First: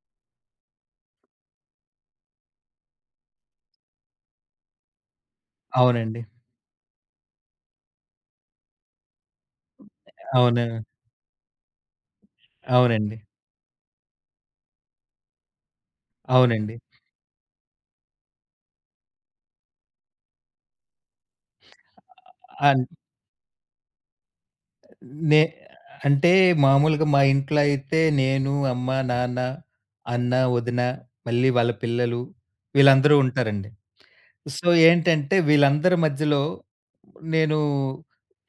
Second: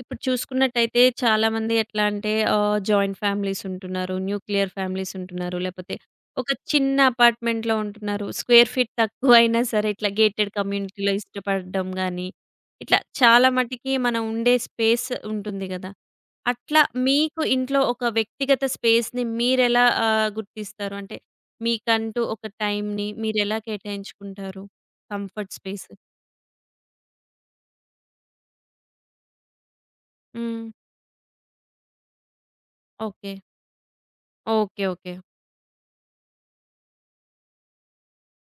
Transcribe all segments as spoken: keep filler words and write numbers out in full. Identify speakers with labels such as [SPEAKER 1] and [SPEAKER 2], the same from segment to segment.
[SPEAKER 1] ఇప్పుడు చూసుకున్నట్టయితే చాలామంది ఎట్లా అంటే ఆహ్, జాయింట్ ఫ్యామిలీస్ ఉంటున్నారు. న్యూక్లియర్ ఫ్యామిలీస్ ఉంటున్నారు. లేపోతే
[SPEAKER 2] అవునండి.
[SPEAKER 1] ఒక చిన్న అపార్ట్మెంట్‌లో ఉంటున్నారు. స్క్వేర్ ఫీట్ తక్కువైనా సరే ఇట్లా గేటెడ్
[SPEAKER 2] అవును.
[SPEAKER 1] కమ్యూనిటీలో ఇష్టపడడం గానీ, ఇట్లా
[SPEAKER 2] అవునండి.
[SPEAKER 1] చాలా మటికి మనం ఉండే స్పేస్ ఉంటుంది గదా!
[SPEAKER 2] అవునండి.
[SPEAKER 1] అట్లా మీకు ఇంట్లో ఒక వ్యక్తిగత స్పేస్‌ని మీరెలా ఆహ్, గుర్తిస్తారు? అంటే మీకంటూ ఒక
[SPEAKER 2] అన్
[SPEAKER 1] టైమ్‌ని మీరెలా కేటాయించుకుంటారు?
[SPEAKER 2] నే
[SPEAKER 1] కంఫర్ట్ స్పేస్.
[SPEAKER 2] అంటే మామూలుగా మా ఇంట్లో అయితే నేను, అమ్మ, నాన్న, అన్న,
[SPEAKER 1] హ్మ్.
[SPEAKER 2] వదిన మళ్ళీ వాళ్ళ పిల్లలు వీళ్ళందరూ
[SPEAKER 1] ఓకే.
[SPEAKER 2] ఉంటారండి. So,
[SPEAKER 1] okay. ఓకే.
[SPEAKER 2] ఏంటంటే వీళ్ళందరి మధ్యలో నేను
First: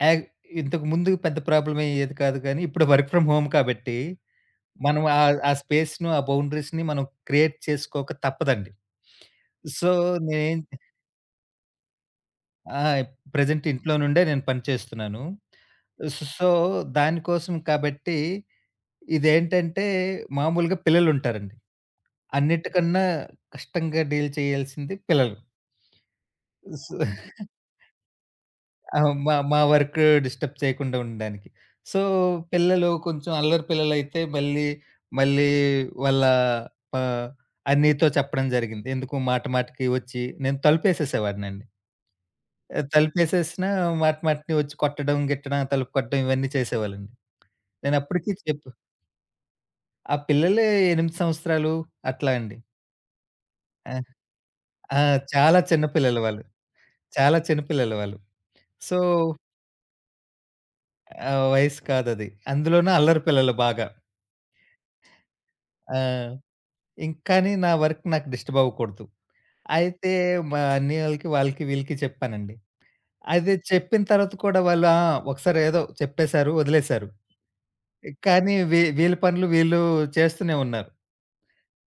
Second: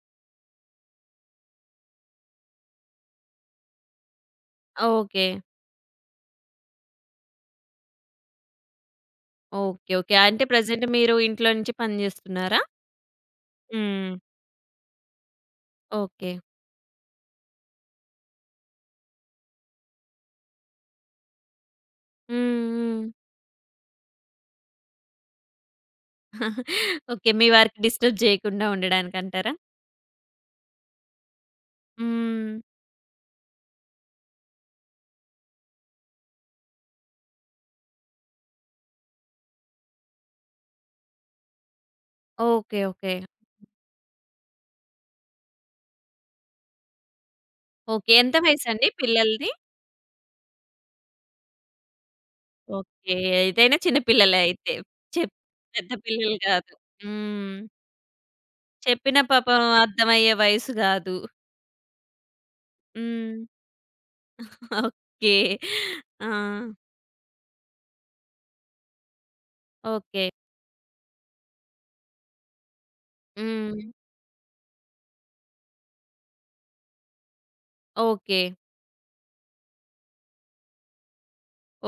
[SPEAKER 2] యాక్ ఇంతకు ముందు పెద్ద ప్రాబ్లమ్ అయ్యేది కాదు కానీ, ఇప్పుడు వర్క్ ఫ్రమ్ హోమ్ కాబట్టి మనం ఆ
[SPEAKER 1] ఓకే.
[SPEAKER 2] ఆ స్పేస్‌ను, ఆ బౌండరీస్‌ని మనం క్రియేట్ చేసుకోక తప్పదండి.
[SPEAKER 1] ఓకే.
[SPEAKER 2] So,
[SPEAKER 1] okay. అంటే
[SPEAKER 2] నేనేం
[SPEAKER 1] ప్రెజెంట్ మీరు ఇంట్లో నుంచి పని జేస్తున్నారా?
[SPEAKER 2] ఆ! ప్రెజెంట్ ఇంట్లో
[SPEAKER 1] హ్మ్.
[SPEAKER 2] నుండే నేను పని చేస్తున్నాను. స్
[SPEAKER 1] ఓకే.
[SPEAKER 2] సో, దానికోసం కాబట్టి ఇదేంటంటే మామూలుగా పిల్లలుంటారండి.
[SPEAKER 1] హ్మ్. హ్మ్.
[SPEAKER 2] అన్నిటికన్నా కష్టంగా డీల్ చేయాల్సింది పిల్లలు. So,
[SPEAKER 1] okay. మీ వారికి డిస్టర్బ్ జేయకుండా
[SPEAKER 2] ఆ! మా
[SPEAKER 1] ఉండడానికంటారా?
[SPEAKER 2] మా వర్క్ డిస్టర్బ్ చేయకుండా ఉండడానికి. సో,
[SPEAKER 1] హ్మ్.
[SPEAKER 2] పిల్లలు కొంచెం అల్లరి పిల్లలైతే మళ్ళీ, మళ్ళీ వాళ్ళ ప అన్నీతో చెప్పడం జరిగింది. ఎందుకు మాట మాటకి వచ్చి నేను తలుపేసేసేవాడినండి.
[SPEAKER 1] ఓకే.
[SPEAKER 2] ఆహ్,
[SPEAKER 1] ఓకే.
[SPEAKER 2] తలుపేసేసినా మాటిమాటిని వచ్చి కొట్టడం, గిట్టడం, తలుపు కొట్టడం ఇవన్నీ చేసేవాళ్ళండి.
[SPEAKER 1] ఓకే.
[SPEAKER 2] నేనప్పటికి
[SPEAKER 1] ఎంత
[SPEAKER 2] చెప్పు
[SPEAKER 1] వయసండి పిల్లలది?
[SPEAKER 2] ఆ పిల్లలే ఎనిమిది సంవత్సరాలు అట్లా అండి.
[SPEAKER 1] ఓకే. ఏదైనా చిన్న
[SPEAKER 2] ఆ!
[SPEAKER 1] పిల్లలే అయితే.
[SPEAKER 2] ఆ!
[SPEAKER 1] చెప్
[SPEAKER 2] చాలా చిన్న
[SPEAKER 1] పెద్ద
[SPEAKER 2] పిల్లలు
[SPEAKER 1] పిల్లలు
[SPEAKER 2] వాళ్ళు.
[SPEAKER 1] గాదు.
[SPEAKER 2] చాలా
[SPEAKER 1] హ్మ్.
[SPEAKER 2] చిన్న పిల్లలు వాళ్ళు. సో,
[SPEAKER 1] చెప్పినా పాపం అర్థమయ్యే వయసు గాదు.
[SPEAKER 2] ఆహ్, వయసు కాదది. అందులోనూ అల్లరి
[SPEAKER 1] హ్మ్.
[SPEAKER 2] పిల్లలు బాగా.
[SPEAKER 1] ఓకే. ఆ!
[SPEAKER 2] ఆ! ఇంక కానీ నా వర్క్ నాకు డిస్టర్బ్ అవ్వకూడదు. అయితే
[SPEAKER 1] ఓకే.
[SPEAKER 2] మా అన్నయ్యోళ్ళకి, వాళ్ళకి, వాళ్ళకి వీళ్ళకి చెప్పానండి. అది
[SPEAKER 1] హ్మ్.
[SPEAKER 2] చెప్పిన తర్వాత కూడా వాళ్ళు ఆ! ఒకసారి ఏదో చెప్పేశారు, వదిలేశారు.
[SPEAKER 1] ఓకే.
[SPEAKER 2] కానీ వీ వీళ్ళ పనులు వీళ్ళు చేస్తూనే ఉన్నారు.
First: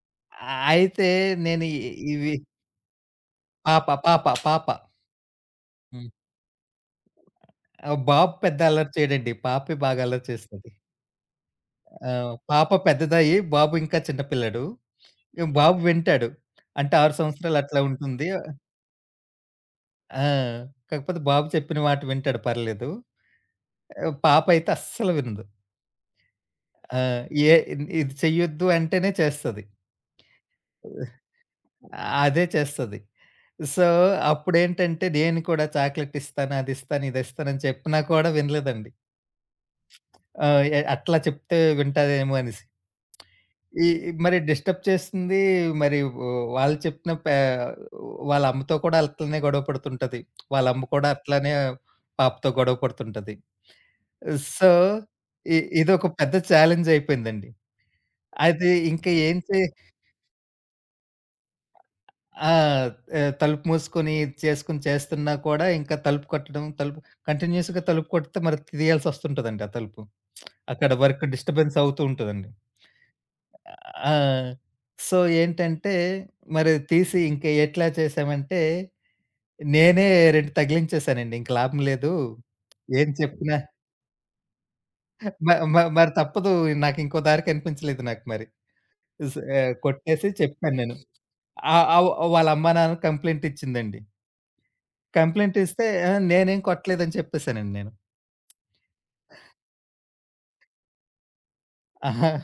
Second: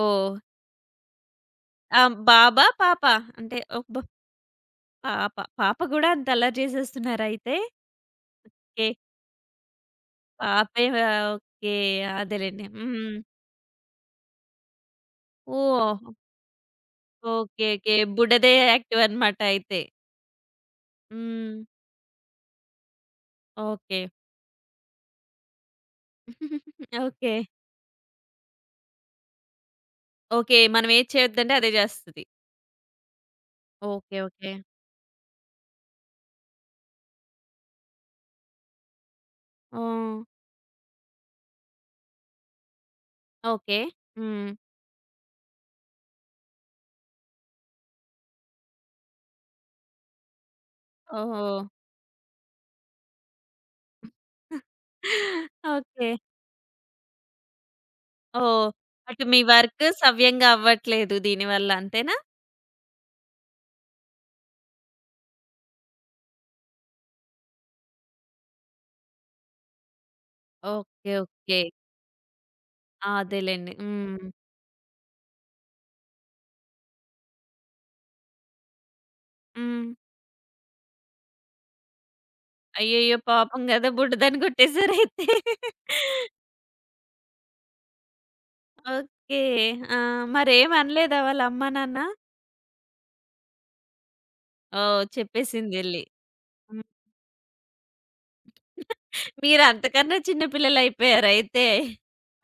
[SPEAKER 1] ఓహ్!
[SPEAKER 2] అయితే నేను ఇ
[SPEAKER 1] ఆ!
[SPEAKER 2] ఇవి
[SPEAKER 1] బాబా? పాపా? అంటే ఒక
[SPEAKER 2] పాప, పాప, పాప.
[SPEAKER 1] పాప. పాప గూడా
[SPEAKER 2] హ్మ్.
[SPEAKER 1] అంత అల్లరి చేసేస్తున్నారా అయితే?
[SPEAKER 2] ఆహ్, బాబు పెద్ద
[SPEAKER 1] ఓకే.
[SPEAKER 2] అల్లరి చేయడండి. పాపే బాగా అల్లరి చేస్తది.
[SPEAKER 1] పాపే ఓకే.
[SPEAKER 2] ఆహ్,
[SPEAKER 1] అదేలెండి.
[SPEAKER 2] పాప
[SPEAKER 1] హ్మ్.
[SPEAKER 2] పెద్దదయ్యి బాబు ఇంకా చిన్న పిల్లాడు. ఇగ బాబు
[SPEAKER 1] ఓహ్!
[SPEAKER 2] వింటాడు. అంటే ఆరు సంవత్సరాలు
[SPEAKER 1] ఓకే.
[SPEAKER 2] అట్లా
[SPEAKER 1] ఓకే.
[SPEAKER 2] ఉంటుంది.
[SPEAKER 1] బుడ్డదే యాక్టివ్ అనమాట అయితే.
[SPEAKER 2] ఆ! కాకపోతే బాబు
[SPEAKER 1] హ్మ్.
[SPEAKER 2] చెప్పిన మాట వింటాడు పర్లేదు.
[SPEAKER 1] ఓకే.
[SPEAKER 2] ఆహ్, పాప అయితే అస్సలు వినదు. ఆ!
[SPEAKER 1] ఓకే.
[SPEAKER 2] ఏ ఇది చెయ్యొద్దు అంటేనే చేస్తది.
[SPEAKER 1] ఓకే. మనం ఏది చేయొద్దంటే అదే చేస్తది.
[SPEAKER 2] అదే చేస్తది. So,
[SPEAKER 1] okay. ఓకే.
[SPEAKER 2] అప్పుడేంటంటే నేను కూడా చాక్లెట్ ఇస్తాను, అది ఇస్తాను, ఇది ఇస్తానని చెప్పినా కూడా వినలేదండి.
[SPEAKER 1] ఓహ్!
[SPEAKER 2] ఆ! ఎ అట్లా చెప్తే వింటాదేమో అనేసి.
[SPEAKER 1] ఓకే.
[SPEAKER 2] ఈ మరి
[SPEAKER 1] హ్మ్.
[SPEAKER 2] డిస్టర్బ్ చేసింది మరి వ్ వాళ్ళు చెప్పిన పే వాళ్ళ అమ్మతో కూడా అట్లనే గొడవ పడుతుంటది. వాళ్ళ అమ్మ కూడా
[SPEAKER 1] ఓహో!
[SPEAKER 2] అట్లనే పాపతో గొడవ పడుతుంటది. సో, ఇ ఇదొక
[SPEAKER 1] ఓకే.
[SPEAKER 2] పెద్ద ఛాలెంజ్ అయిపోయిందండి.
[SPEAKER 1] ఓహ్!
[SPEAKER 2] అది ఇంకా
[SPEAKER 1] అటు
[SPEAKER 2] ఏం
[SPEAKER 1] మీ
[SPEAKER 2] చే
[SPEAKER 1] వర్క్ సవ్యంగా అవ్వట్లేదు దీనివల్ల అంతేనా?
[SPEAKER 2] ఆ! ఆహ్, తలుపు మూసుకొని ఇది చేసుకొని చేస్తున్నా కూడా ఇంకా తలుపు కొట్టడం, తలుపు కంటిన్యూయస్‌గా తలుపు కొడితే మరి తీయాల్సొస్తుంటదండి ఆ తలుపు. అక్కడ
[SPEAKER 1] ఓకే.
[SPEAKER 2] Work
[SPEAKER 1] okay.
[SPEAKER 2] డిస్టర్బెన్స్ అవుతూ ఉంటదండి.
[SPEAKER 1] అదేలెండి.
[SPEAKER 2] ఆ!
[SPEAKER 1] హ్మ్.
[SPEAKER 2] సో, ఏంటంటే మరి తీసి ఇంక ఎట్లా చేశామంటే,
[SPEAKER 1] హ్మ్.
[SPEAKER 2] నేనే రెండు తగిలించేసానండి. ఇంక లాభం లేదు. ఏం
[SPEAKER 1] అయ్యయ్యో!
[SPEAKER 2] చెప్పినా
[SPEAKER 1] పాపం గదా! బుడ్డదాన్ని కొట్టేసారయితే.
[SPEAKER 2] మ మ మరి తప్పదు. నాకింకో దారి కనిపించలేదు నాకు మరి. స్
[SPEAKER 1] ఓకే.
[SPEAKER 2] ఆహ్,
[SPEAKER 1] ఆ!
[SPEAKER 2] కొట్టేసి చెప్పాను నేను.
[SPEAKER 1] మరేమనలేదా వాళ్ళ అమ్మా,
[SPEAKER 2] ఆహ్,
[SPEAKER 1] నాన్న?
[SPEAKER 2] ఆహ్, వాళ్ళ అమ్మా, నాన్న కంప్లెయింట్ ఇచ్చిందండి.
[SPEAKER 1] ఓహ్!
[SPEAKER 2] కంప్లెయింట్ ఇస్తే
[SPEAKER 1] చెప్పేసిందెళ్లి.
[SPEAKER 2] "ఆ! నేనేం
[SPEAKER 1] హ్మ్.
[SPEAKER 2] కొట్టలేదని" చెప్పేసానండి నేను.
[SPEAKER 1] మీరంతకన్నా చిన్న పిల్లలయిపోయారయితే.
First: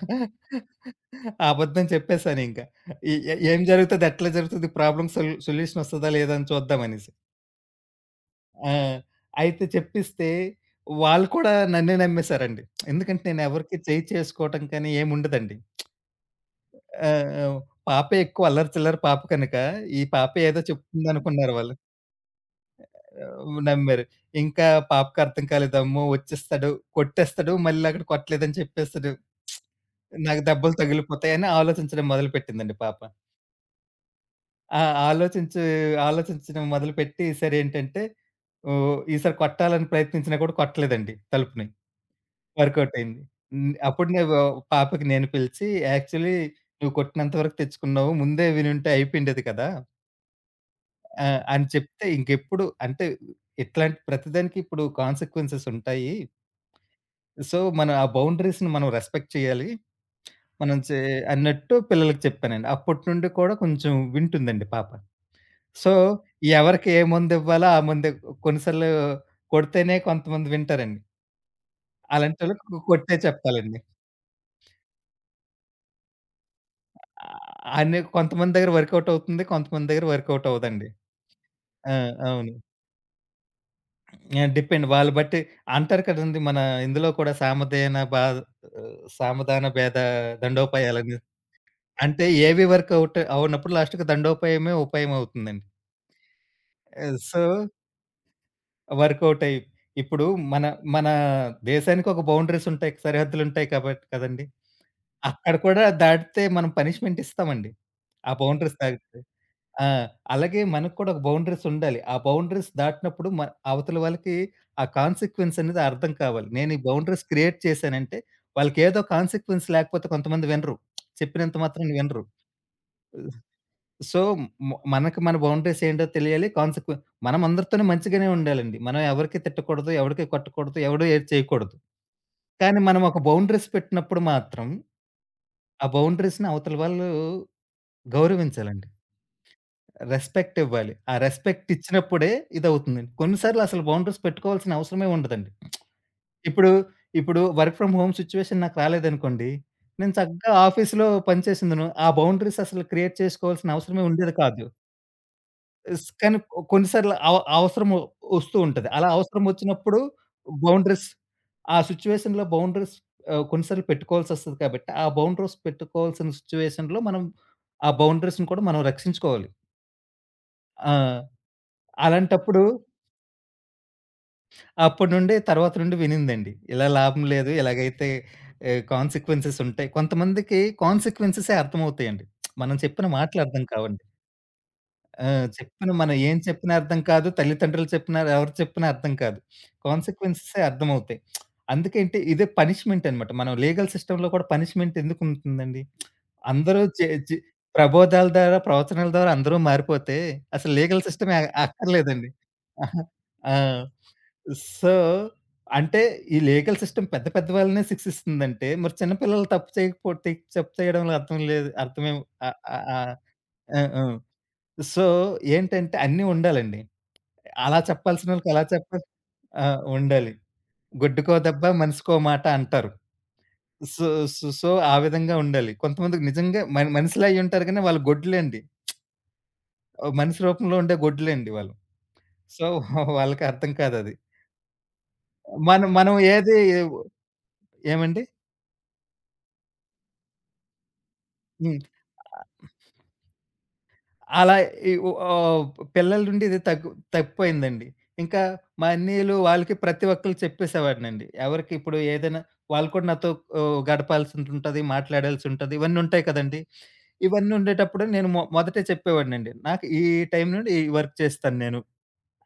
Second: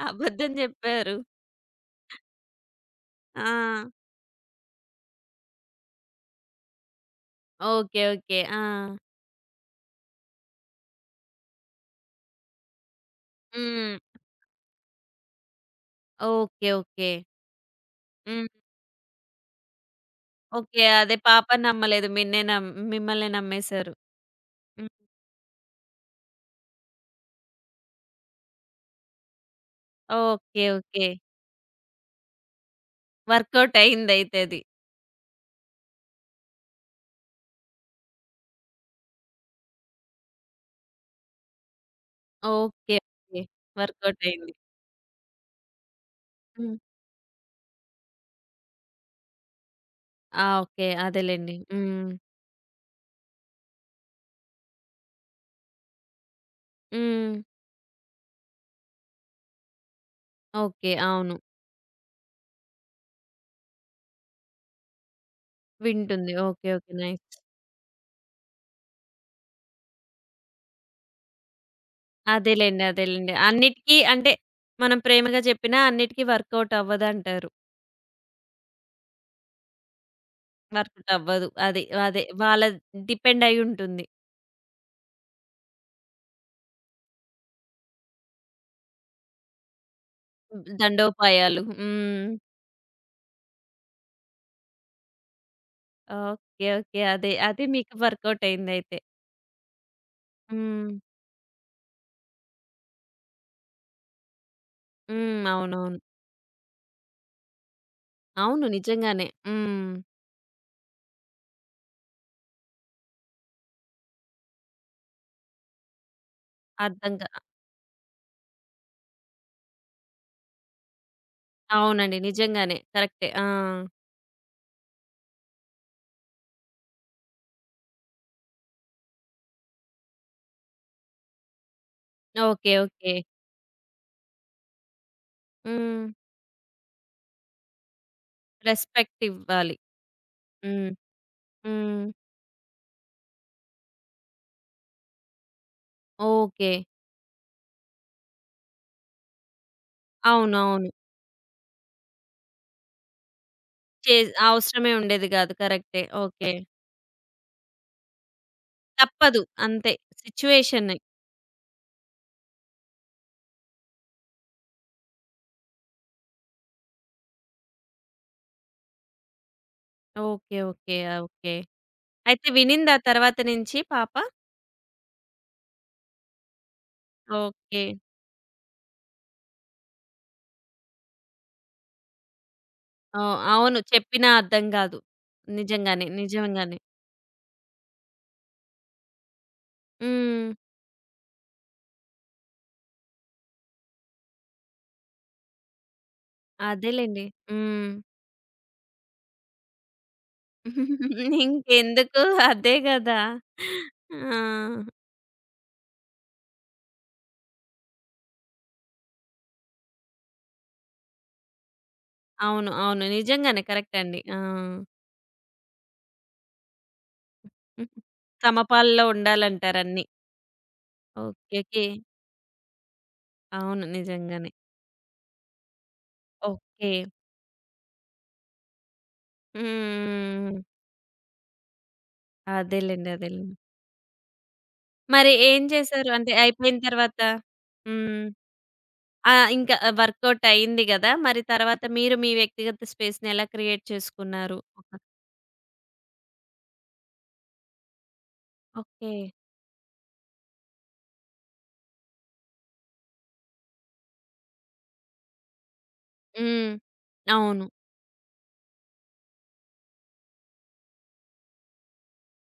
[SPEAKER 1] అబద్ధం జెప్పారు.
[SPEAKER 2] ఆ అబద్ధం చెప్పేసానింక. ఎ ఎ ఏం
[SPEAKER 1] ఆ!
[SPEAKER 2] జరుగుతది? ఎట్లా జరుగుతది? ప్రాబ్లమ్ సొల్ సొల్యూషన్ వస్తదా? లేదా? అని చూద్దామనేసి.
[SPEAKER 1] ఓకే. ఓకే. ఆ!
[SPEAKER 2] ఆ! అయితే చెప్పిస్తే వాళ్ళు కూడా నన్నే నమ్మేసారండి. ఎందుకంటే నేను ఎవరికీ చేయి
[SPEAKER 1] హ్మ్.
[SPEAKER 2] చేసుకోవటం కానీ ఏముండదండి.
[SPEAKER 1] ఓకే. ఓకే.
[SPEAKER 2] ఆ! ఆహ్, పాపే
[SPEAKER 1] హ్మ్.
[SPEAKER 2] ఎక్కువ అల్లరి చిల్లరి పాప కనుక ఈ పాపే ఏదో
[SPEAKER 1] ఓకే. అదే పాప
[SPEAKER 2] చెప్తుందనుకున్నారు వాళ్ళు.
[SPEAKER 1] నమ్మలేదు. మిన్నే నమ్ మిమ్మల్నే
[SPEAKER 2] ఆహ్,
[SPEAKER 1] నమ్మేశారు.
[SPEAKER 2] నమ్మారు. ఇంకా
[SPEAKER 1] హ్మ్.
[SPEAKER 2] పాపకి అర్థం కాలేదు. అమ్మో! వచ్చేస్తాడు, కొట్టేస్తాడు, మళ్ళీ అక్కడ కొట్టలేదని చెప్పేస్తాడు. నాకు
[SPEAKER 1] ఓకే.
[SPEAKER 2] దెబ్బలు
[SPEAKER 1] ఓకే.
[SPEAKER 2] తగిలిపోతాయని ఆలోచించడం మొదలుపెట్టిందండి పాప.
[SPEAKER 1] వర్కౌట్ అయిందయితే అది.
[SPEAKER 2] ఆ! ఆలోచించి ఆలోచించడం మొదలుపెట్టి ఈసారి ఏంటంటే ఓహ్! ఈసారి కొట్టాలని ప్రయత్నించినా కూడా కొట్టలేదండి తలుపుని. Workout
[SPEAKER 1] okay.
[SPEAKER 2] అయింది.
[SPEAKER 1] ఓకే.
[SPEAKER 2] హ్మ్. అప్పుడు
[SPEAKER 1] వర్కౌట్
[SPEAKER 2] నేను
[SPEAKER 1] అయింది.
[SPEAKER 2] పాపకి నేను పిలిచి యాక్చువల్లీ
[SPEAKER 1] హ్మ్.
[SPEAKER 2] "నువ్వు కొట్టినంత వరకు తెచ్చుకున్నావు. ముందే వినుంటే అయిపోయిండేది కదా!"
[SPEAKER 1] ఆ! ఓకే.
[SPEAKER 2] ఆహ్,
[SPEAKER 1] అదేలెండి.
[SPEAKER 2] అని చెప్తే
[SPEAKER 1] హ్మ్.
[SPEAKER 2] ఇంకెప్పుడు అంటే ఇట్లాంటి ప్రతిదానికి ఇప్పుడు కాన్సీక్వెన్సెస్ ఉంటాయి.
[SPEAKER 1] హ్మ్.
[SPEAKER 2] సో, మనం ఆ బౌండరీస్‌ని మనం రెస్పెక్ట్ చేయాలి. మనం
[SPEAKER 1] ఓకే.
[SPEAKER 2] చే
[SPEAKER 1] అవును.
[SPEAKER 2] అన్నట్టు పిల్లలకి చెప్పానండి. అప్పటి నుండి కూడా కొంచెం వింటుందండి పాప. సో,
[SPEAKER 1] వింటుంది. ఓకే.
[SPEAKER 2] ఎవరికి
[SPEAKER 1] ఓకే.
[SPEAKER 2] A
[SPEAKER 1] nice.
[SPEAKER 2] మందివ్వాలో ఆ మందే కొన్ని సార్లు కొడితేనే కొంతమంది వింటారండి. అలాంటోళ్ళకి
[SPEAKER 1] అదేలెండి.
[SPEAKER 2] కొట్టే
[SPEAKER 1] అదేలెండి.
[SPEAKER 2] చెప్పాలండి.
[SPEAKER 1] అన్నిటికి అంటే మనం ప్రేమగా చెప్పినా అన్నిటికి వర్కౌట్ అవ్వదంటారు.
[SPEAKER 2] ఆహ్, అనే కొంతమంది దగ్గర వర్కౌట్ అవుతుంది. కొంతమంది దగ్గర వర్కౌట్ అవ్వదండి.
[SPEAKER 1] వర్కౌట్ అవ్వదు. అది
[SPEAKER 2] ఆ!
[SPEAKER 1] అదే.
[SPEAKER 2] అవును.
[SPEAKER 1] వాళ్ళ డిపెండ్ అయ్యి ఉంటుంది.
[SPEAKER 2] యాహ్! డిపెండ్ వాళ్ళు బట్టి అంటారు కదండీ! మన ఇందులో కూడా సామధేన బా ఆ, సామధాన భేద దండోపాయాలని.
[SPEAKER 1] దండోపాయాలు.
[SPEAKER 2] అంటే
[SPEAKER 1] హ్మ్.
[SPEAKER 2] ఏవి వర్కౌట్ అవ్వనప్పుడు లాస్ట్‌కి దండోపాయమే ఉపాయం అవుతుందండి.
[SPEAKER 1] ఓకే. ఓకే.
[SPEAKER 2] ఆహ్,
[SPEAKER 1] అదే.
[SPEAKER 2] సో,
[SPEAKER 1] అదే మీకు వర్కౌట్ అయిందయితే.
[SPEAKER 2] వర్కౌట్ అయ్యి ఇప్పుడు మన
[SPEAKER 1] హ్మ్.
[SPEAKER 2] మన దేశానికి ఒక బౌండరీస్ ఉంటాయి. సరిహద్దులుంటాయి కాబట్టి కదండీ!
[SPEAKER 1] హ్మ్.
[SPEAKER 2] అక్కడ కూడా
[SPEAKER 1] అవునవును.
[SPEAKER 2] దాటితే మనం పనిష్మెంట్ ఇస్తామండి. ఆ
[SPEAKER 1] అవును.
[SPEAKER 2] బౌండరీస్ దాటితే.
[SPEAKER 1] నిజంగానే.
[SPEAKER 2] ఆ!
[SPEAKER 1] హ్మ్.
[SPEAKER 2] అలాగే మనకు కూడా ఒక బౌండరీస్ ఉండాలి. ఆ బౌండరీస్ దాటినప్పుడు మ అవతల వాళ్ళకి ఆ కాన్సీక్వెన్స్ అనేది అర్థం కావాలి. నేను ఈ
[SPEAKER 1] అర్థం
[SPEAKER 2] బౌండరీస్
[SPEAKER 1] కా
[SPEAKER 2] క్రియేట్ చేశానంటే వాళ్ళకేదో కాన్సీక్వెన్స్ లేకపోతే కొంతమంది వినరు. చెప్పినంత మాత్రాన
[SPEAKER 1] అవునండి.
[SPEAKER 2] వినరు.
[SPEAKER 1] నిజంగానే. కరెక్టే. ఆ!
[SPEAKER 2] సో, మ మనకి మన బౌండరీస్ ఏంటో తెలియాలి. కాన్సీక్వె మనం అందరితోనే మంచిగానే ఉండాలండి. మనం ఎవరికీ తిట్టకూడదు, ఎవరికీ కొట్టకూడదు, ఎవడు ఏది చేయకూడదు.
[SPEAKER 1] ఓకే.
[SPEAKER 2] కానీ మనం
[SPEAKER 1] ఓకే.
[SPEAKER 2] ఒక బౌండరీస్ పెట్టినప్పుడు మాత్రం ఆ
[SPEAKER 1] హ్మ్.
[SPEAKER 2] బౌండరీస్‌ని అవతల వాళ్ళు గౌరవించాలండి.
[SPEAKER 1] రెస్పెక్ట్ ఇవ్వాలి.
[SPEAKER 2] రెస్పెక్ట్
[SPEAKER 1] హ్మ్.
[SPEAKER 2] ఇవ్వాలి. ఆ రెస్పెక్ట్
[SPEAKER 1] హ్మ్.
[SPEAKER 2] ఇచ్చినప్పుడే ఇదవుతుందండి. కొన్ని సార్లు అసలు బౌండరీస్ పెట్టుకోవాల్సిన అవసరమే ఉండదండి. ఇప్పుడు,
[SPEAKER 1] ఓకే.
[SPEAKER 2] ఇప్పుడు వర్క్ ఫ్రమ్ హోమ్ సిట్యుయేషన్ నాకు రాలేదనుకోండి. నేను చక్కగా
[SPEAKER 1] అవునవును.
[SPEAKER 2] ఆఫీస్‌లో పని చేసిందును. ఆ బౌండరీస్ అసలు క్రియేట్ చేసుకోవాల్సిన అవసరమే
[SPEAKER 1] చే
[SPEAKER 2] ఉండేది కాదు.
[SPEAKER 1] అవసరమే ఉండేది గాదు. కరెక్టే.
[SPEAKER 2] స్ కానీ
[SPEAKER 1] ఓకే.
[SPEAKER 2] కొన్ని సార్లు అవ అవసరము వస్తూ ఉంటది. అలా
[SPEAKER 1] తప్పదు.
[SPEAKER 2] అవసరం
[SPEAKER 1] అంతే
[SPEAKER 2] వచ్చినప్పుడు
[SPEAKER 1] సిట్యుయేషనే.
[SPEAKER 2] బౌండరీస్ ఆ సిట్యుయేషన్‌లో బౌండరీస్ ఆహ్, కొన్ని సార్లు పెట్టుకోవాల్సొస్తది కాబట్టి, ఆ బౌండరీస్ పెట్టుకోవాల్సిన సిట్యుయేషన్‌లో మనం ఆ బౌండరీస్‌ని కూడా మనం రక్షించుకోవాలి.
[SPEAKER 1] ఓకే. ఓకే.
[SPEAKER 2] ఆ!
[SPEAKER 1] ఓకే. అయితే
[SPEAKER 2] అలాంటప్పుడు
[SPEAKER 1] వినిందా తర్వాత నుంచి పాప?
[SPEAKER 2] అప్పటి నుండి తర్వాత నుండి వినిందండి. ఇలా లాభం లేదు.
[SPEAKER 1] ఓకే.
[SPEAKER 2] ఇలాగైతే ఆహ్, కాన్సీక్వెన్సెస్ ఉంటాయి. కొంతమందికి కాన్సీక్వెన్సెసే అర్థమవుతాయండి. మనం చెప్పిన
[SPEAKER 1] ఓహ్!
[SPEAKER 2] మాటలు అర్థం
[SPEAKER 1] అవును.
[SPEAKER 2] కావండి.
[SPEAKER 1] చెప్పినా అర్థం గాదు.
[SPEAKER 2] ఆ! చెప్పిన
[SPEAKER 1] నిజంగానే.
[SPEAKER 2] మనం ఏం చెప్పినా
[SPEAKER 1] నిజంగానే.
[SPEAKER 2] అర్థం కాదు. తల్లిదండ్రులు చెప్పినా, ఎవరు చెప్పినా అర్థం కాదు.
[SPEAKER 1] హ్మ్.
[SPEAKER 2] కాన్సీక్వెన్సెసే అర్థమవుతాయి. అందుకేంటి ఇదే పనిష్మెంట్ అనమాట. మనం లీగల్ సిస్టమ్‌లో కూడా పనిష్మెంట్ ఎందుకుంటుందండి? అందరూ చె
[SPEAKER 1] అదేలెండి.
[SPEAKER 2] చె
[SPEAKER 1] హ్మ్.
[SPEAKER 2] ప్రబోధాల ద్వారా, ప్రవచనాల ద్వారా అందరూ మారిపోతే అసలు లీగల్ సిస్టమే అ
[SPEAKER 1] ఇంకెందుకు
[SPEAKER 2] అక్కర్లేదండి.
[SPEAKER 1] అదే
[SPEAKER 2] ఆహా!
[SPEAKER 1] గదా!
[SPEAKER 2] ఆ!
[SPEAKER 1] ఆ!
[SPEAKER 2] సో, అంటే ఈ లీగల్ సిస్టమ్ పెద్ద పెద్ద వాళ్ళనే శిక్షిస్తుందంటే, మరి చిన్న పిల్లలు తప్పు చేయకపోతే తప్పు చేయడంలో అర్థం లేదు. అర్థమేం ఆహ్,
[SPEAKER 1] అవును.
[SPEAKER 2] ఆహ్, ఆ!
[SPEAKER 1] అవును. నిజంగానే
[SPEAKER 2] ఆ!
[SPEAKER 1] కరెక్టే
[SPEAKER 2] ఆ!
[SPEAKER 1] అండి. ఆ!
[SPEAKER 2] సో, ఏంటంటే అన్నీ ఉండాలండి. అలా
[SPEAKER 1] హుహు.
[SPEAKER 2] చెప్పాల్సినోళ్ళకి అలా
[SPEAKER 1] సమపాల్లో
[SPEAKER 2] చెప్పాలి. ఆ!
[SPEAKER 1] ఉండాలంటారన్నీ.
[SPEAKER 2] ఉండాలి. "గొడ్డుకో
[SPEAKER 1] ఓకే.
[SPEAKER 2] దెబ్బ,
[SPEAKER 1] ఓకే.
[SPEAKER 2] మనిషికో మాట" అంటారు.
[SPEAKER 1] అవును.
[SPEAKER 2] సో, సో,
[SPEAKER 1] నిజంగానే.
[SPEAKER 2] సో, ఆ విధంగా ఉండాలి. కొంతమందికి నిజంగా మన
[SPEAKER 1] ఓకే.
[SPEAKER 2] మనుషులే అయ్యుంటారు గానీ వాళ్ళు గొడ్లెండి. ఆహ్, మనిషి
[SPEAKER 1] హ్మ్.
[SPEAKER 2] రూపంలో ఉండే గొడ్లెండి వాళ్ళు. సో,
[SPEAKER 1] అదేలెండి.
[SPEAKER 2] వాళ్ళకి
[SPEAKER 1] అదేలెండి.
[SPEAKER 2] అర్థం కాదది.
[SPEAKER 1] మరి ఏం
[SPEAKER 2] మనం
[SPEAKER 1] చేశారు?
[SPEAKER 2] మనం
[SPEAKER 1] అంటే
[SPEAKER 2] ఏది
[SPEAKER 1] అయిపోయిన తర్వాత
[SPEAKER 2] ఏమండి?
[SPEAKER 1] హ్మ్. ఆ! ఇంకా వర్కౌట్ అయింది గదా! మరి
[SPEAKER 2] హ్మ్.
[SPEAKER 1] తర్వాత మీరు మీ వ్యక్తిగత స్పేస్‌ని ఎలా క్రియేట్
[SPEAKER 2] అలా
[SPEAKER 1] చేసుకున్నారు? ఒక
[SPEAKER 2] ఈ ఉ ఆహ్, పిల్లల నుండి ఇది తగ్గు తప్పిపోయిందండి. ఇంకా మా
[SPEAKER 1] ఓకే.
[SPEAKER 2] అన్నయ్యలు వాళ్ళకి ప్రతి ఒక్కళ్ళు చెప్పేసేవాడినండి. ఎవరికి ఇప్పుడు ఏదైనా వాళ్ళు కూడా నాతో ఆహ్, గడపాల్సిందుంటది, మాట్లాడాల్సుంటది. ఇవన్నీ ఉంటాయి కదండీ!
[SPEAKER 1] హ్మ్.
[SPEAKER 2] ఇవన్నీ
[SPEAKER 1] అవును.
[SPEAKER 2] ఉండేటప్పుడు నేను మొ మొదటే చెప్పేవాడినండి. నాకు ఈ టైం నుండి ఈ వర్క్ చేస్తాను నేను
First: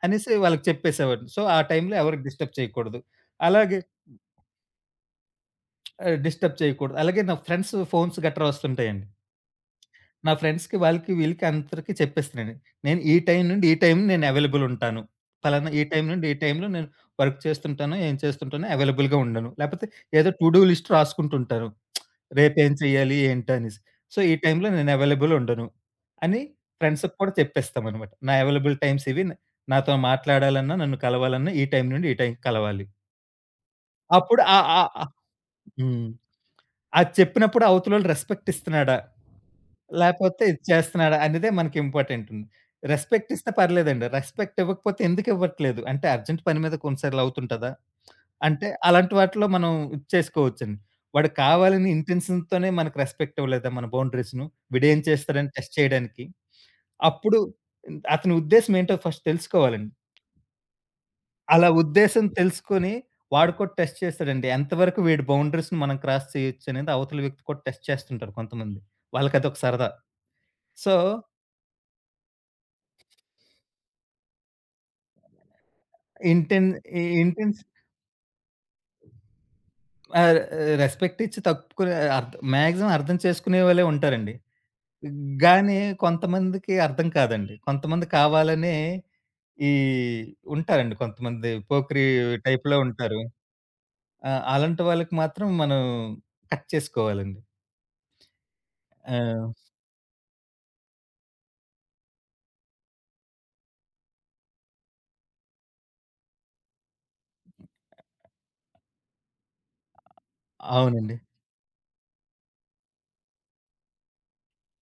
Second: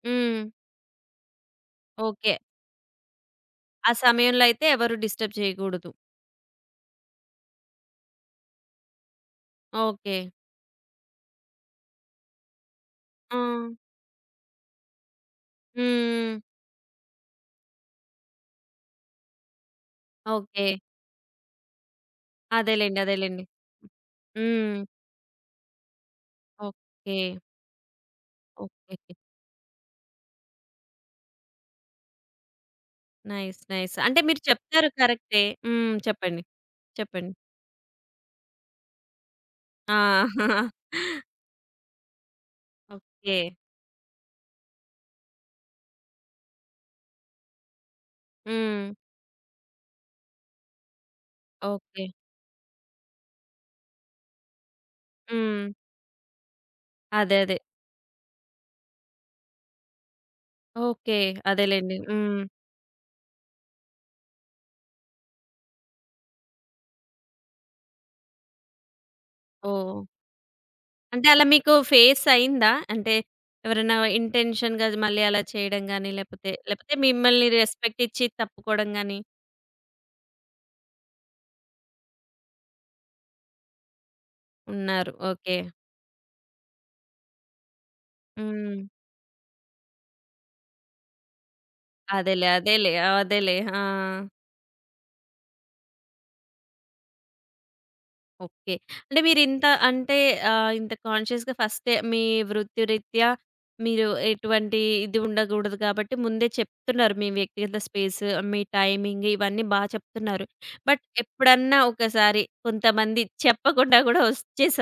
[SPEAKER 2] అనేసి
[SPEAKER 1] హ్మ్.
[SPEAKER 2] వాళ్ళకి చెప్పేసేవాడిని. సో, ఆ టైంలో ఎవరిని
[SPEAKER 1] ఓకే.
[SPEAKER 2] డిస్టర్బ్ చేయకూడదు. అలాగే
[SPEAKER 1] ఆ సమయంలో అయితే ఎవరు డిస్టర్బ్ చేయకూడదు.
[SPEAKER 2] ఆహ్, డిస్టర్బ్ చేయకూడదు. అలాగే నా ఫ్రెండ్స్ ఫోన్స్ గట్రా వస్తుంటాయండి.
[SPEAKER 1] ఓకే.
[SPEAKER 2] నా ఫ్రెండ్స్‌కి వాళ్ళకి వీళ్ళకి అందరికి చెప్పేస్తున్నాను. నేను ఈ
[SPEAKER 1] ఆ!
[SPEAKER 2] టైం నుండి ఈ టైం నేను అవైలబుల్ ఉంటాను. పలానా ఈ టైం నుండి
[SPEAKER 1] హ్మ్.
[SPEAKER 2] ఈ టైంలో నేను వర్క్ చేస్తుంటాను, ఏం చేస్తుంటాను అవైలబుల్‌గా ఉండను. లేపోతే ఏదో టు డూ
[SPEAKER 1] ఓకే.
[SPEAKER 2] లిస్ట్ రాసుకుంటుంటాను. రేపేం
[SPEAKER 1] అదేలెండి.
[SPEAKER 2] చేయాలి
[SPEAKER 1] అదేలెండి.
[SPEAKER 2] ఏంటి అనేసి. సో, ఈ టైంలో
[SPEAKER 1] హ్మ్.
[SPEAKER 2] నేను అవైలబుల్ ఉండను అని ఫ్రెండ్స్‌కి
[SPEAKER 1] ఓకే.
[SPEAKER 2] కూడా చెప్పేస్తామనమాట. నా అవైలబుల్ టైమ్స్
[SPEAKER 1] ఓకేకే.
[SPEAKER 2] ఇవి. నాతో మాట్లాడాలన్నా, నన్ను కలవాలన్నా ఈ టైం నుండి ఈ టైంకి కలవాలి.
[SPEAKER 1] నైస్. నైస్. అంటే మీరు
[SPEAKER 2] అప్పుడు ఆ ఆ
[SPEAKER 1] చెప్తారు కరెక్టే. హ్మ్.
[SPEAKER 2] హ్మ్.
[SPEAKER 1] చెప్పండి.
[SPEAKER 2] అది
[SPEAKER 1] చెప్పండి.
[SPEAKER 2] చెప్పినప్పుడు అవతలోళ్ళు రెస్పెక్ట్ ఇస్తున్నాడా? లేపోతే ఇది
[SPEAKER 1] ఆ!
[SPEAKER 2] చేస్తున్నాడా? అనేదే మనకి ఇంపార్టెంట్ ఉంది. Respect
[SPEAKER 1] okay.
[SPEAKER 2] ఇస్తే పర్లేదండి. రెస్పెక్ట్ ఇవ్వకపోతే ఎందుకు ఇవ్వట్లేదు? అంటే అర్జెంట్ పని మీద కొన్ని సార్లు అవుతుంటదా? అంటే
[SPEAKER 1] హ్మ్.
[SPEAKER 2] అలాంటి వాటిలో మనం ఇది చేసుకోవచ్చండి. వాడు కావాలని
[SPEAKER 1] ఓకే.
[SPEAKER 2] ఇంటెన్షన్‌తోనే మనకు రెస్పెక్ట్ ఇవ్వలేదా మన బౌండరీస్‌ను? వీడేం చేస్తాడని
[SPEAKER 1] హ్మ్.
[SPEAKER 2] టెస్ట్ చేయడానికి?
[SPEAKER 1] అదే.
[SPEAKER 2] అప్పుడు
[SPEAKER 1] అదే.
[SPEAKER 2] అతని ఉద్దేశ్యం ఏంటో ఫస్ట్ తెలుసుకోవాలండి.
[SPEAKER 1] ఓకే.
[SPEAKER 2] అలా
[SPEAKER 1] అదేలెండి.
[SPEAKER 2] ఉద్దేశ్యం
[SPEAKER 1] హ్మ్.
[SPEAKER 2] తెలుసుకొని, వాడు కూడా టెస్ట్ చేస్తాడండి. ఎంతవరకు వీడి బౌండరీస్‌ని మనం క్రాస్ చేయొచ్చనేది అవతల వ్యక్తి కూడా టెస్ట్ చేస్తుంటారు కొంతమంది. వాళ్ళకదొక సరదా.
[SPEAKER 1] ఓహ్!
[SPEAKER 2] సో,
[SPEAKER 1] అంటే అలా మీకు ఫేస్ అయిందా? అంటే ఎవరైనా ఇంటెన్షన్‌గా మళ్ళీ అలా చేయడం గాని, లేపోతే
[SPEAKER 2] ఇంటెన్
[SPEAKER 1] లేపోతే
[SPEAKER 2] ఇ
[SPEAKER 1] మిమ్మల్ని
[SPEAKER 2] ఇంటెన్స్
[SPEAKER 1] రెస్పెక్ట్ ఇచ్చి తప్పుకోవడం గాని
[SPEAKER 2] ఆహ్, రెస్పెక్ట్ ఇచ్చి తక్కువ అర్థ్ మాక్సిమం అర్థం చేసుకునే వాళ్ళే ఉంటారండి.
[SPEAKER 1] ఉన్నారు. ఓకే.
[SPEAKER 2] గానీ కొంతమందికి అర్థం కాదండి. కొంతమంది కావాలనే
[SPEAKER 1] హ్మ్.
[SPEAKER 2] ఈ ఉంటారండి కొంతమంది పోకిరి
[SPEAKER 1] అదేలే.
[SPEAKER 2] టైప్‌లో
[SPEAKER 1] అదేలే.
[SPEAKER 2] ఉంటారు.
[SPEAKER 1] అదేలే. ఆ!
[SPEAKER 2] ఆ! అలాంటి వాళ్ళకి మాత్రం మనం కట్ చేసుకోవాలండి.
[SPEAKER 1] ఓకే.
[SPEAKER 2] ఆ!
[SPEAKER 1] అంటే మీరింత అంటే ఆహ్, ఇంత కాన్షియస్‌గా ఫస్టే మీ వృత్తి రీత్యా మీరు ఎటువంటి ఇది ఉండకూడదు కాబట్టి ముందే చెప్తున్నారు. మీ వ్యక్తిగత స్పేస్, మీ టైమింగ్ ఇవన్నీ బా చెప్తున్నారు. బట్
[SPEAKER 2] అవునండి.
[SPEAKER 1] ఎప్పుడన్నా ఒకసారి కొంతమంది చెప్పకుండా గూడా వచ్చే స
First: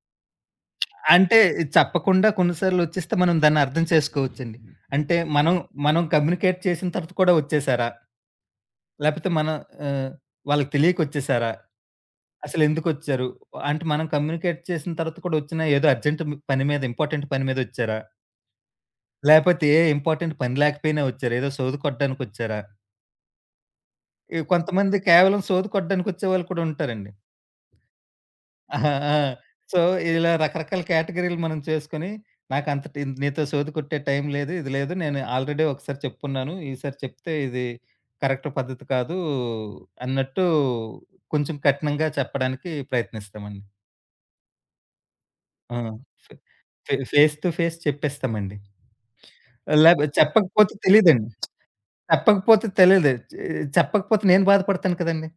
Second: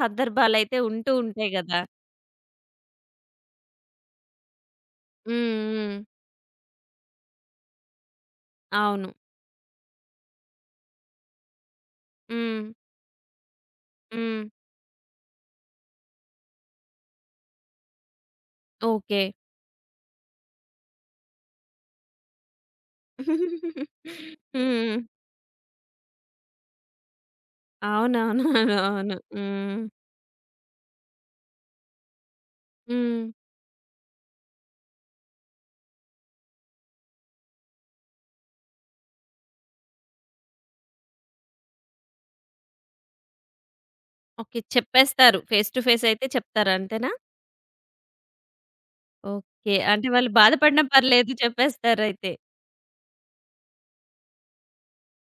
[SPEAKER 1] సందర్భాలైతే ఉంటూ
[SPEAKER 2] అంటే
[SPEAKER 1] ఉంటాయి గదా!
[SPEAKER 2] చెప్పకుండా కొన్ని సార్లు వచ్చేస్తే మనం దాన్ని అర్థం చేసుకోవచ్చండి. అంటే మనం,
[SPEAKER 1] హ్మ్. హ్మ్.
[SPEAKER 2] మనం కమ్యూనికేట్ చేసిన తర్వాత కూడా వచ్చేసారా?
[SPEAKER 1] అవును.
[SPEAKER 2] లేపోతే మనం ఆహ్, వాళ్ళకి తెలియకొచ్చేసారా?
[SPEAKER 1] హ్మ్.
[SPEAKER 2] అసలెందుకొచ్చారు? అంటే మనం
[SPEAKER 1] హ్మ్.
[SPEAKER 2] కమ్యూనికేట్ చేసిన తర్వాత కూడా వచ్చినా ఏదో అర్జెంట్ పని మీద, ఇంపార్టెంట్ పని మీద వచ్చారా?
[SPEAKER 1] ఓకే.
[SPEAKER 2] లేపోతే ఏ ఇంపార్టెంట్ పని లేకపోయినా వచ్చారా? ఏదో సోది కొట్టడానికొచ్చారా? ఇ
[SPEAKER 1] హ్మ్.
[SPEAKER 2] కొంతమంది కేవలం సోది కొట్టడానికొచ్చేవాళ్ళు కూడా ఉంటారండి.
[SPEAKER 1] అవునవును.
[SPEAKER 2] అహా!
[SPEAKER 1] అవును.
[SPEAKER 2] ఆ! సో,
[SPEAKER 1] హ్మ్.
[SPEAKER 2] ఇలా రకరకాల కేటగరీలు మనం చేసుకొని, నాకంత టి
[SPEAKER 1] హ్మ్.
[SPEAKER 2] నీతో సోది కొట్టే టైం లేదు, ఇది లేదు. నేను ఆల్రెడీ ఒకసారి చెప్పుకున్నాను. ఈసారి చెప్తే ఇది కరెక్ట్ పద్ధతి కాదు అన్నట్టు కొంచెం కఠినంగా చెప్పడానికి ప్రయత్నిస్తామండి.
[SPEAKER 1] ఓకే. చెప్పేస్తారు. ఫేస్
[SPEAKER 2] ఆ!
[SPEAKER 1] టు ఫేస్ అయితే
[SPEAKER 2] ఫే
[SPEAKER 1] చెప్తారు
[SPEAKER 2] ఫే
[SPEAKER 1] అంతేనా?
[SPEAKER 2] ఫేస్ టు ఫేస్ చెప్పేస్తామండి.
[SPEAKER 1] ఓకే.
[SPEAKER 2] లేపో
[SPEAKER 1] అంటే వాళ్ళు
[SPEAKER 2] చెప్పకపోతే
[SPEAKER 1] బాధపడినా
[SPEAKER 2] తెలీదండి.
[SPEAKER 1] పర్లేదు చెప్పేస్తారయితే.
[SPEAKER 2] చెప్పకపోతే తెలీదు. చె చెప్పకపోతే నేను బాధపడతాను కదండీ!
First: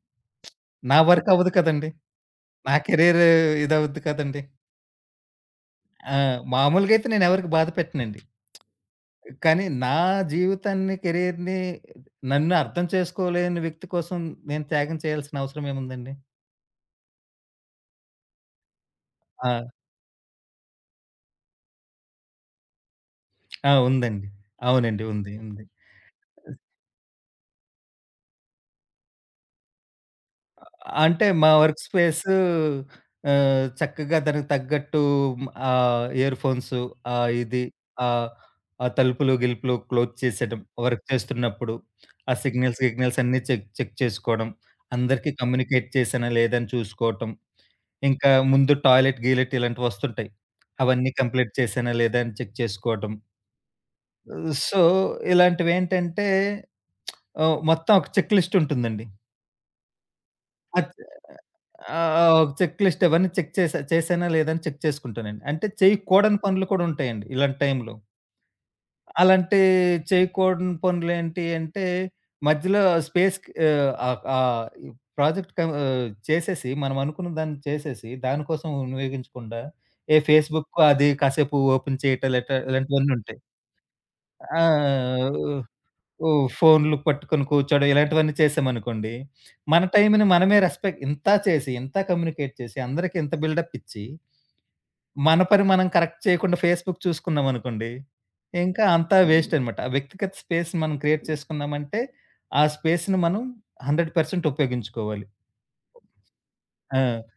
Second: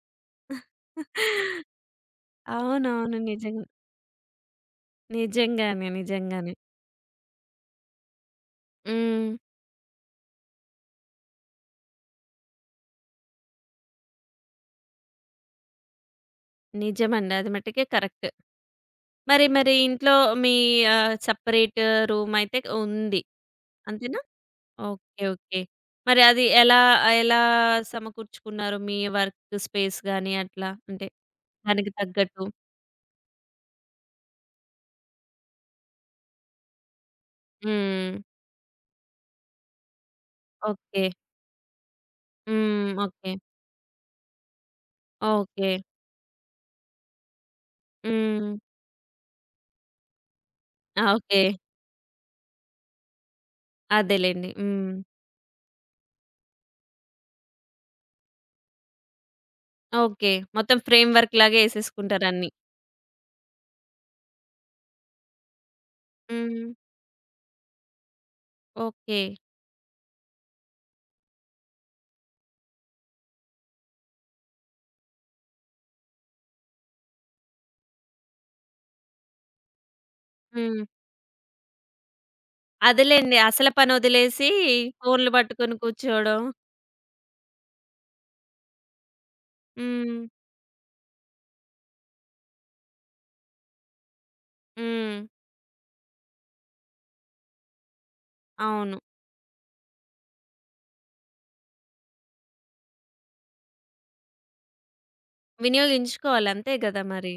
[SPEAKER 2] నా వర్క్ అవ్వదు కదండీ! నా
[SPEAKER 1] అవునవును.
[SPEAKER 2] కెరీర్
[SPEAKER 1] నిజంగా.
[SPEAKER 2] ఇదవుద్ది కదండీ!
[SPEAKER 1] నిజంగానే.
[SPEAKER 2] ఆ!
[SPEAKER 1] నిజంగానే.
[SPEAKER 2] మామూలుగా అయితే నేను ఎవరికీ బాధ పెట్టనండి.
[SPEAKER 1] హ్మ్.
[SPEAKER 2] కానీ నా జీవితాన్ని, కెరియర్‌ని నన్ను అర్థం చేసుకోలేని వ్యక్తి కోసం నేను త్యాగం చేయాల్సిన అవసరం ఏముందండి?
[SPEAKER 1] నిజమండి. అది మట్టుకే కరెక్ట్. మరి
[SPEAKER 2] ఆ!
[SPEAKER 1] మరి ఇంట్లో మీ ఆహ్, సెపరేట్ రూమ్ అయితే ఉంది.
[SPEAKER 2] ఆ!
[SPEAKER 1] అంతేనా?
[SPEAKER 2] ఉందండి. అవునండి.
[SPEAKER 1] ఓకే.
[SPEAKER 2] ఉంది.
[SPEAKER 1] ఓకే.
[SPEAKER 2] ఉంది.
[SPEAKER 1] మరి అది ఎలా ఎలా సమకూర్చుకున్నారు? మీ వర్క్ స్పేస్ గాని అట్లా అంటే
[SPEAKER 2] అంటే మా వర్క్
[SPEAKER 1] దానికి
[SPEAKER 2] స్పేస్
[SPEAKER 1] తగ్గట్టు.
[SPEAKER 2] ఆహ్, చక్కగా దానికి తగ్గట్టు ఆహ్, ఇయర్ ఫోన్స్ ఆహ్, ఇది
[SPEAKER 1] హ్మ్.
[SPEAKER 2] ఆహ్, ఆ తలుపులు, గిలుపులు క్లోజ్ చేసేయడం,
[SPEAKER 1] ఓకే.
[SPEAKER 2] వర్క్ చేస్తున్నప్పుడు ఆ సిగ్నల్స్,
[SPEAKER 1] హ్మ్.
[SPEAKER 2] గిగ్నల్స్
[SPEAKER 1] ఓకే.
[SPEAKER 2] అన్నీ చెక్ చెక్ చేసుకోవడం, అందరికీ
[SPEAKER 1] ఓకే.
[SPEAKER 2] కమ్యూనికేట్ చేశానా లేదా అని చూసుకోవటం. ఇంకా
[SPEAKER 1] హ్మ్.
[SPEAKER 2] ముందు టాయిలెట్, గీలెట్ ఇలాంటివొస్తుంటాయి.
[SPEAKER 1] ఆ!
[SPEAKER 2] అవన్నీ
[SPEAKER 1] ఓకే.
[SPEAKER 2] కంప్లీట్ చేశానా లేదా అని చెక్ చేసుకోవటం.
[SPEAKER 1] అదేలెండి.
[SPEAKER 2] ఆహ్, సో,
[SPEAKER 1] హ్మ్.
[SPEAKER 2] ఇలాంటివేంటంటే ఆహ్, మొత్తం ఒక చెక్ లిస్ట్ ఉంటుందండి.
[SPEAKER 1] ఓకే. మొత్తం
[SPEAKER 2] అద్ ఆ! చె-
[SPEAKER 1] ఫ్రేమ్ వర్క్ లాగే
[SPEAKER 2] ఆ!
[SPEAKER 1] ఏసేసుకుంటారన్నీ.
[SPEAKER 2] ఒక చెక్ లిస్ట్ ఇవన్నీ చెక్ చేసా చేశానా లేదా అని చెక్ చేసుకుంటానండి. అంటే చేయకూడని
[SPEAKER 1] హ్మ్.
[SPEAKER 2] పనులు కూడా ఉంటాయండి ఇలాంటి టైంలో.
[SPEAKER 1] ఓకే.
[SPEAKER 2] అలాంటి చేయకూడని పనులేంటి అంటే, మధ్యలో స్పేస్‌కి ఆహ్, ఆహ్, ఆహ్, ఈ ప్రాజెక్ట్ కం ఆహ్, చేసేసి మనం అనుకున్న దాన్ని చేసేసి, దానికోసం వినియోగించకుండా, ఏ ఫేస్‌బుక్
[SPEAKER 1] హ్మ్.
[SPEAKER 2] అది కాసేపు ఓపెన్ చేయటం లేట ఇలాంటివన్నీ
[SPEAKER 1] అదేలెండి.
[SPEAKER 2] ఉంటాయి.
[SPEAKER 1] అసల పనొదిలేసి
[SPEAKER 2] ఆ!
[SPEAKER 1] ఫోన్‌లు పట్టుకొని
[SPEAKER 2] ఓ
[SPEAKER 1] కూర్చోవడం.
[SPEAKER 2] ఫోన్‌లు పట్టుకొని కూర్చోడం ఇలాంటివన్నీ చేసామనుకోండి, మన
[SPEAKER 1] హ్మ్.
[SPEAKER 2] టైంని మనమే రెస్పెక్ట్ ఇంత చేసి, ఇంత కమ్యూనికేట్ చేసి, అందరికి ఇంత బిల్డప్ ఇచ్చి
[SPEAKER 1] హ్మ్.
[SPEAKER 2] మన పని మనం కరెక్ట్ చేయకుండా ఫేస్‌బుక్ చూసుకున్నామనుకోండి, ఇంకా
[SPEAKER 1] అవును.
[SPEAKER 2] అంతా వేస్ట్ అనమాట. ఆ వ్యక్తిగత స్పేస్ మనం క్రియేట్ చేసుకున్నామంటే, ఆ స్పేస్‌ని మనం నూరు శాతం ఉపయోగించుకోవాలి.
[SPEAKER 1] వినియోగించుకోవాలి అంతే
[SPEAKER 2] ఆ!
[SPEAKER 1] గదా మరి.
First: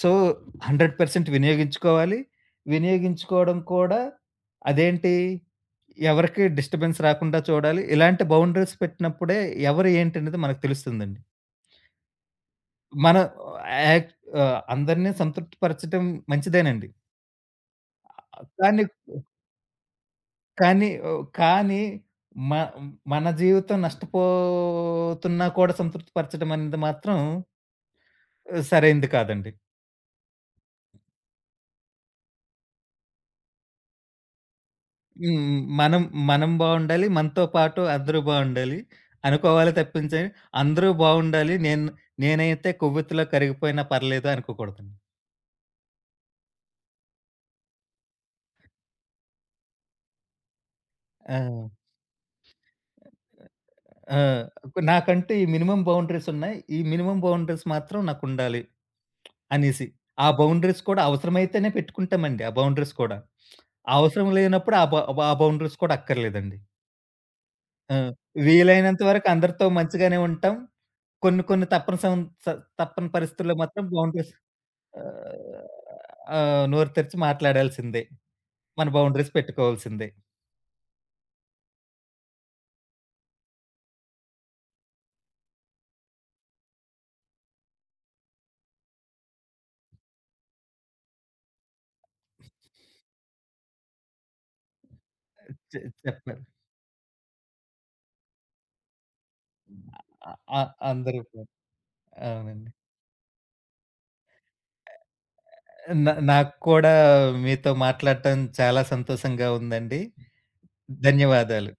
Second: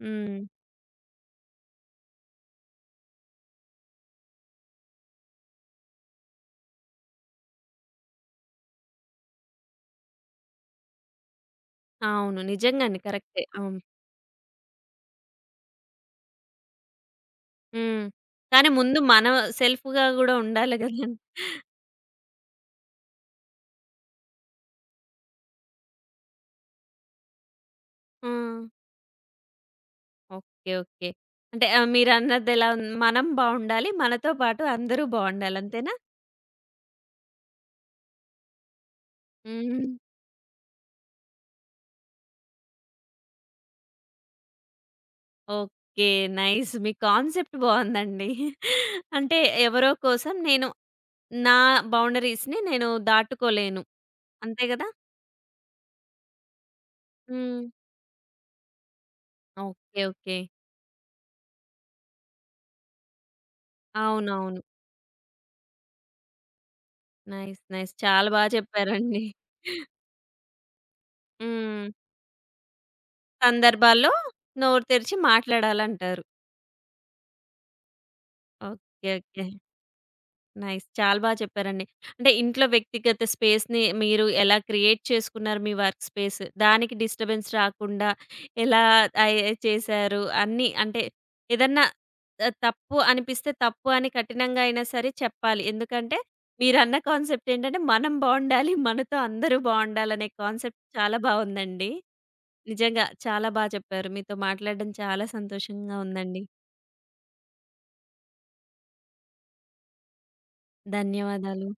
[SPEAKER 2] సో,
[SPEAKER 1] హ్మ్.
[SPEAKER 2] నూరు శాతం వినియోగించుకోవాలి. వినియోగించుకోవడం కూడా అదేంటి, ఎవరికీ డిస్టర్బెన్స్ రాకుండా చూడాలి. ఇలాంటి బౌండరీస్ పెట్టినప్పుడే ఎవరు ఏంటనేది మనకు తెలుస్తుందండి.
[SPEAKER 1] అవును. నిజంగానే
[SPEAKER 2] మనం
[SPEAKER 1] కరెక్టే. అవును.
[SPEAKER 2] యాక్ ఆహ్, అందరిని సంతృప్తి పరచడం మంచిదేనండి.
[SPEAKER 1] హ్మ్. కానీ
[SPEAKER 2] కానీ
[SPEAKER 1] ముందు మనం సెల్ఫ్‌గా గూడా ఉండాలి
[SPEAKER 2] కానీ
[SPEAKER 1] గదా!
[SPEAKER 2] ఓహ్! కానీ మ మన జీవితం నష్టపోతున్నా కూడా సంతృప్తి పరచడం అనేది మాత్రం
[SPEAKER 1] ఆ!
[SPEAKER 2] సరైంది కాదండి.
[SPEAKER 1] ఓకే. ఓకే. అంటే ఆహ్, మీరన్నదెలా ఉంది మనం బావుండాలి. మనతో పాటు అందరూ
[SPEAKER 2] హ్మ్.
[SPEAKER 1] బావుండాలి. అంతేనా?
[SPEAKER 2] మనం మనం బావుండాలి. మనతో పాటు అందరూ బావుండాలి. అనుకోవాలి
[SPEAKER 1] హ్మ్.
[SPEAKER 2] తప్పించి అందరూ బావుండాలి. నేను నేనైతే కొవ్వొత్తిలో కరిగిపోయినా పర్లేదు అనుకోకూడదండి.
[SPEAKER 1] ఓకే. నైస్. మీ కాన్సెప్ట్ బావుందండి. అంటే ఎవరో కోసం నేను
[SPEAKER 2] ఆ!
[SPEAKER 1] నా బౌండరీస్‌ని నేను దాటుకోలేను.
[SPEAKER 2] ఆ!
[SPEAKER 1] అంతే గదా!
[SPEAKER 2] నాకంటే ఈ మినిమమ్ బౌండరీస్ ఉన్నాయి. ఈ మినిమమ్
[SPEAKER 1] హ్మ్.
[SPEAKER 2] బౌండరీస్ మాత్రం నాకుండాలి. అనేసి.
[SPEAKER 1] ఓకే.
[SPEAKER 2] ఆ
[SPEAKER 1] ఓకే.
[SPEAKER 2] బౌండరీస్ కూడా అవసరమైతేనే పెట్టుకుంటామండి ఆ బౌండరీస్ కూడా. అవసరం
[SPEAKER 1] అవునవును.
[SPEAKER 2] లేనప్పుడు ఆ బ ఆ బౌండరీస్ కూడా అక్కర్లేదండి.
[SPEAKER 1] నైస్. నైస్.
[SPEAKER 2] ఆ!
[SPEAKER 1] చాలా బా
[SPEAKER 2] వీలైనంత
[SPEAKER 1] చెప్పారండి.
[SPEAKER 2] వరకు అందరితో మంచిగానే ఉంటాం. కొన్ని కొన్ని
[SPEAKER 1] హ్మ్.
[SPEAKER 2] తప్పని సం స తప్పని పరిస్థితుల్లో మాత్రం
[SPEAKER 1] సందర్భాల్లో
[SPEAKER 2] బౌండరీస్
[SPEAKER 1] నోరు తెరిచి
[SPEAKER 2] ఆహ్,
[SPEAKER 1] మాట్లాడాలంటారు.
[SPEAKER 2] ఆ! నోరు తెరిచి మాట్లాడాల్సిందే. మన
[SPEAKER 1] ఓకే.
[SPEAKER 2] Boundaries
[SPEAKER 1] okay.
[SPEAKER 2] పెట్టుకోవాల్సిందే.
[SPEAKER 1] నైస్. చాలా బా చెప్పారండి. అంటే ఇంట్లో వ్యక్తిగత స్పేస్‌ని మీరు ఎలా క్రియేట్ చేసుకున్నారు మీ వర్క్ స్పేస్? దానికి డిస్టర్బెన్స్ రాకుండా ఎలా ఆహ్, ఎ చేశారు? అన్నీ అంటే ఏదన్నా ఆహ్, తప్పు అనిపిస్తే తప్పు అని కఠినంగా అయినా సరే చెప్పాలి.
[SPEAKER 2] చె
[SPEAKER 1] ఎందుకంటే
[SPEAKER 2] చెప్పాలి.
[SPEAKER 1] మీరన్న కాన్సెప్ట్ ఏంటంటే మనం బావుండాలి. మనతో అందరూ బావుండాలనే
[SPEAKER 2] అ అ
[SPEAKER 1] కాన్సెప్ట్ చాలా
[SPEAKER 2] అందరూ కూడా.
[SPEAKER 1] బావుందండి.
[SPEAKER 2] అవునండి.
[SPEAKER 1] నిజంగా చాలా బా చెప్పారు. మీతో మాట్లాడడం చాలా సంతోషంగా
[SPEAKER 2] నా
[SPEAKER 1] ఉందండి.
[SPEAKER 2] నాకు కూడా మీతో మాట్లాడటం చాలా సంతోషంగా ఉందండి.
[SPEAKER 1] ధన్యవాదాలు.
[SPEAKER 2] ధన్యవాదాలు.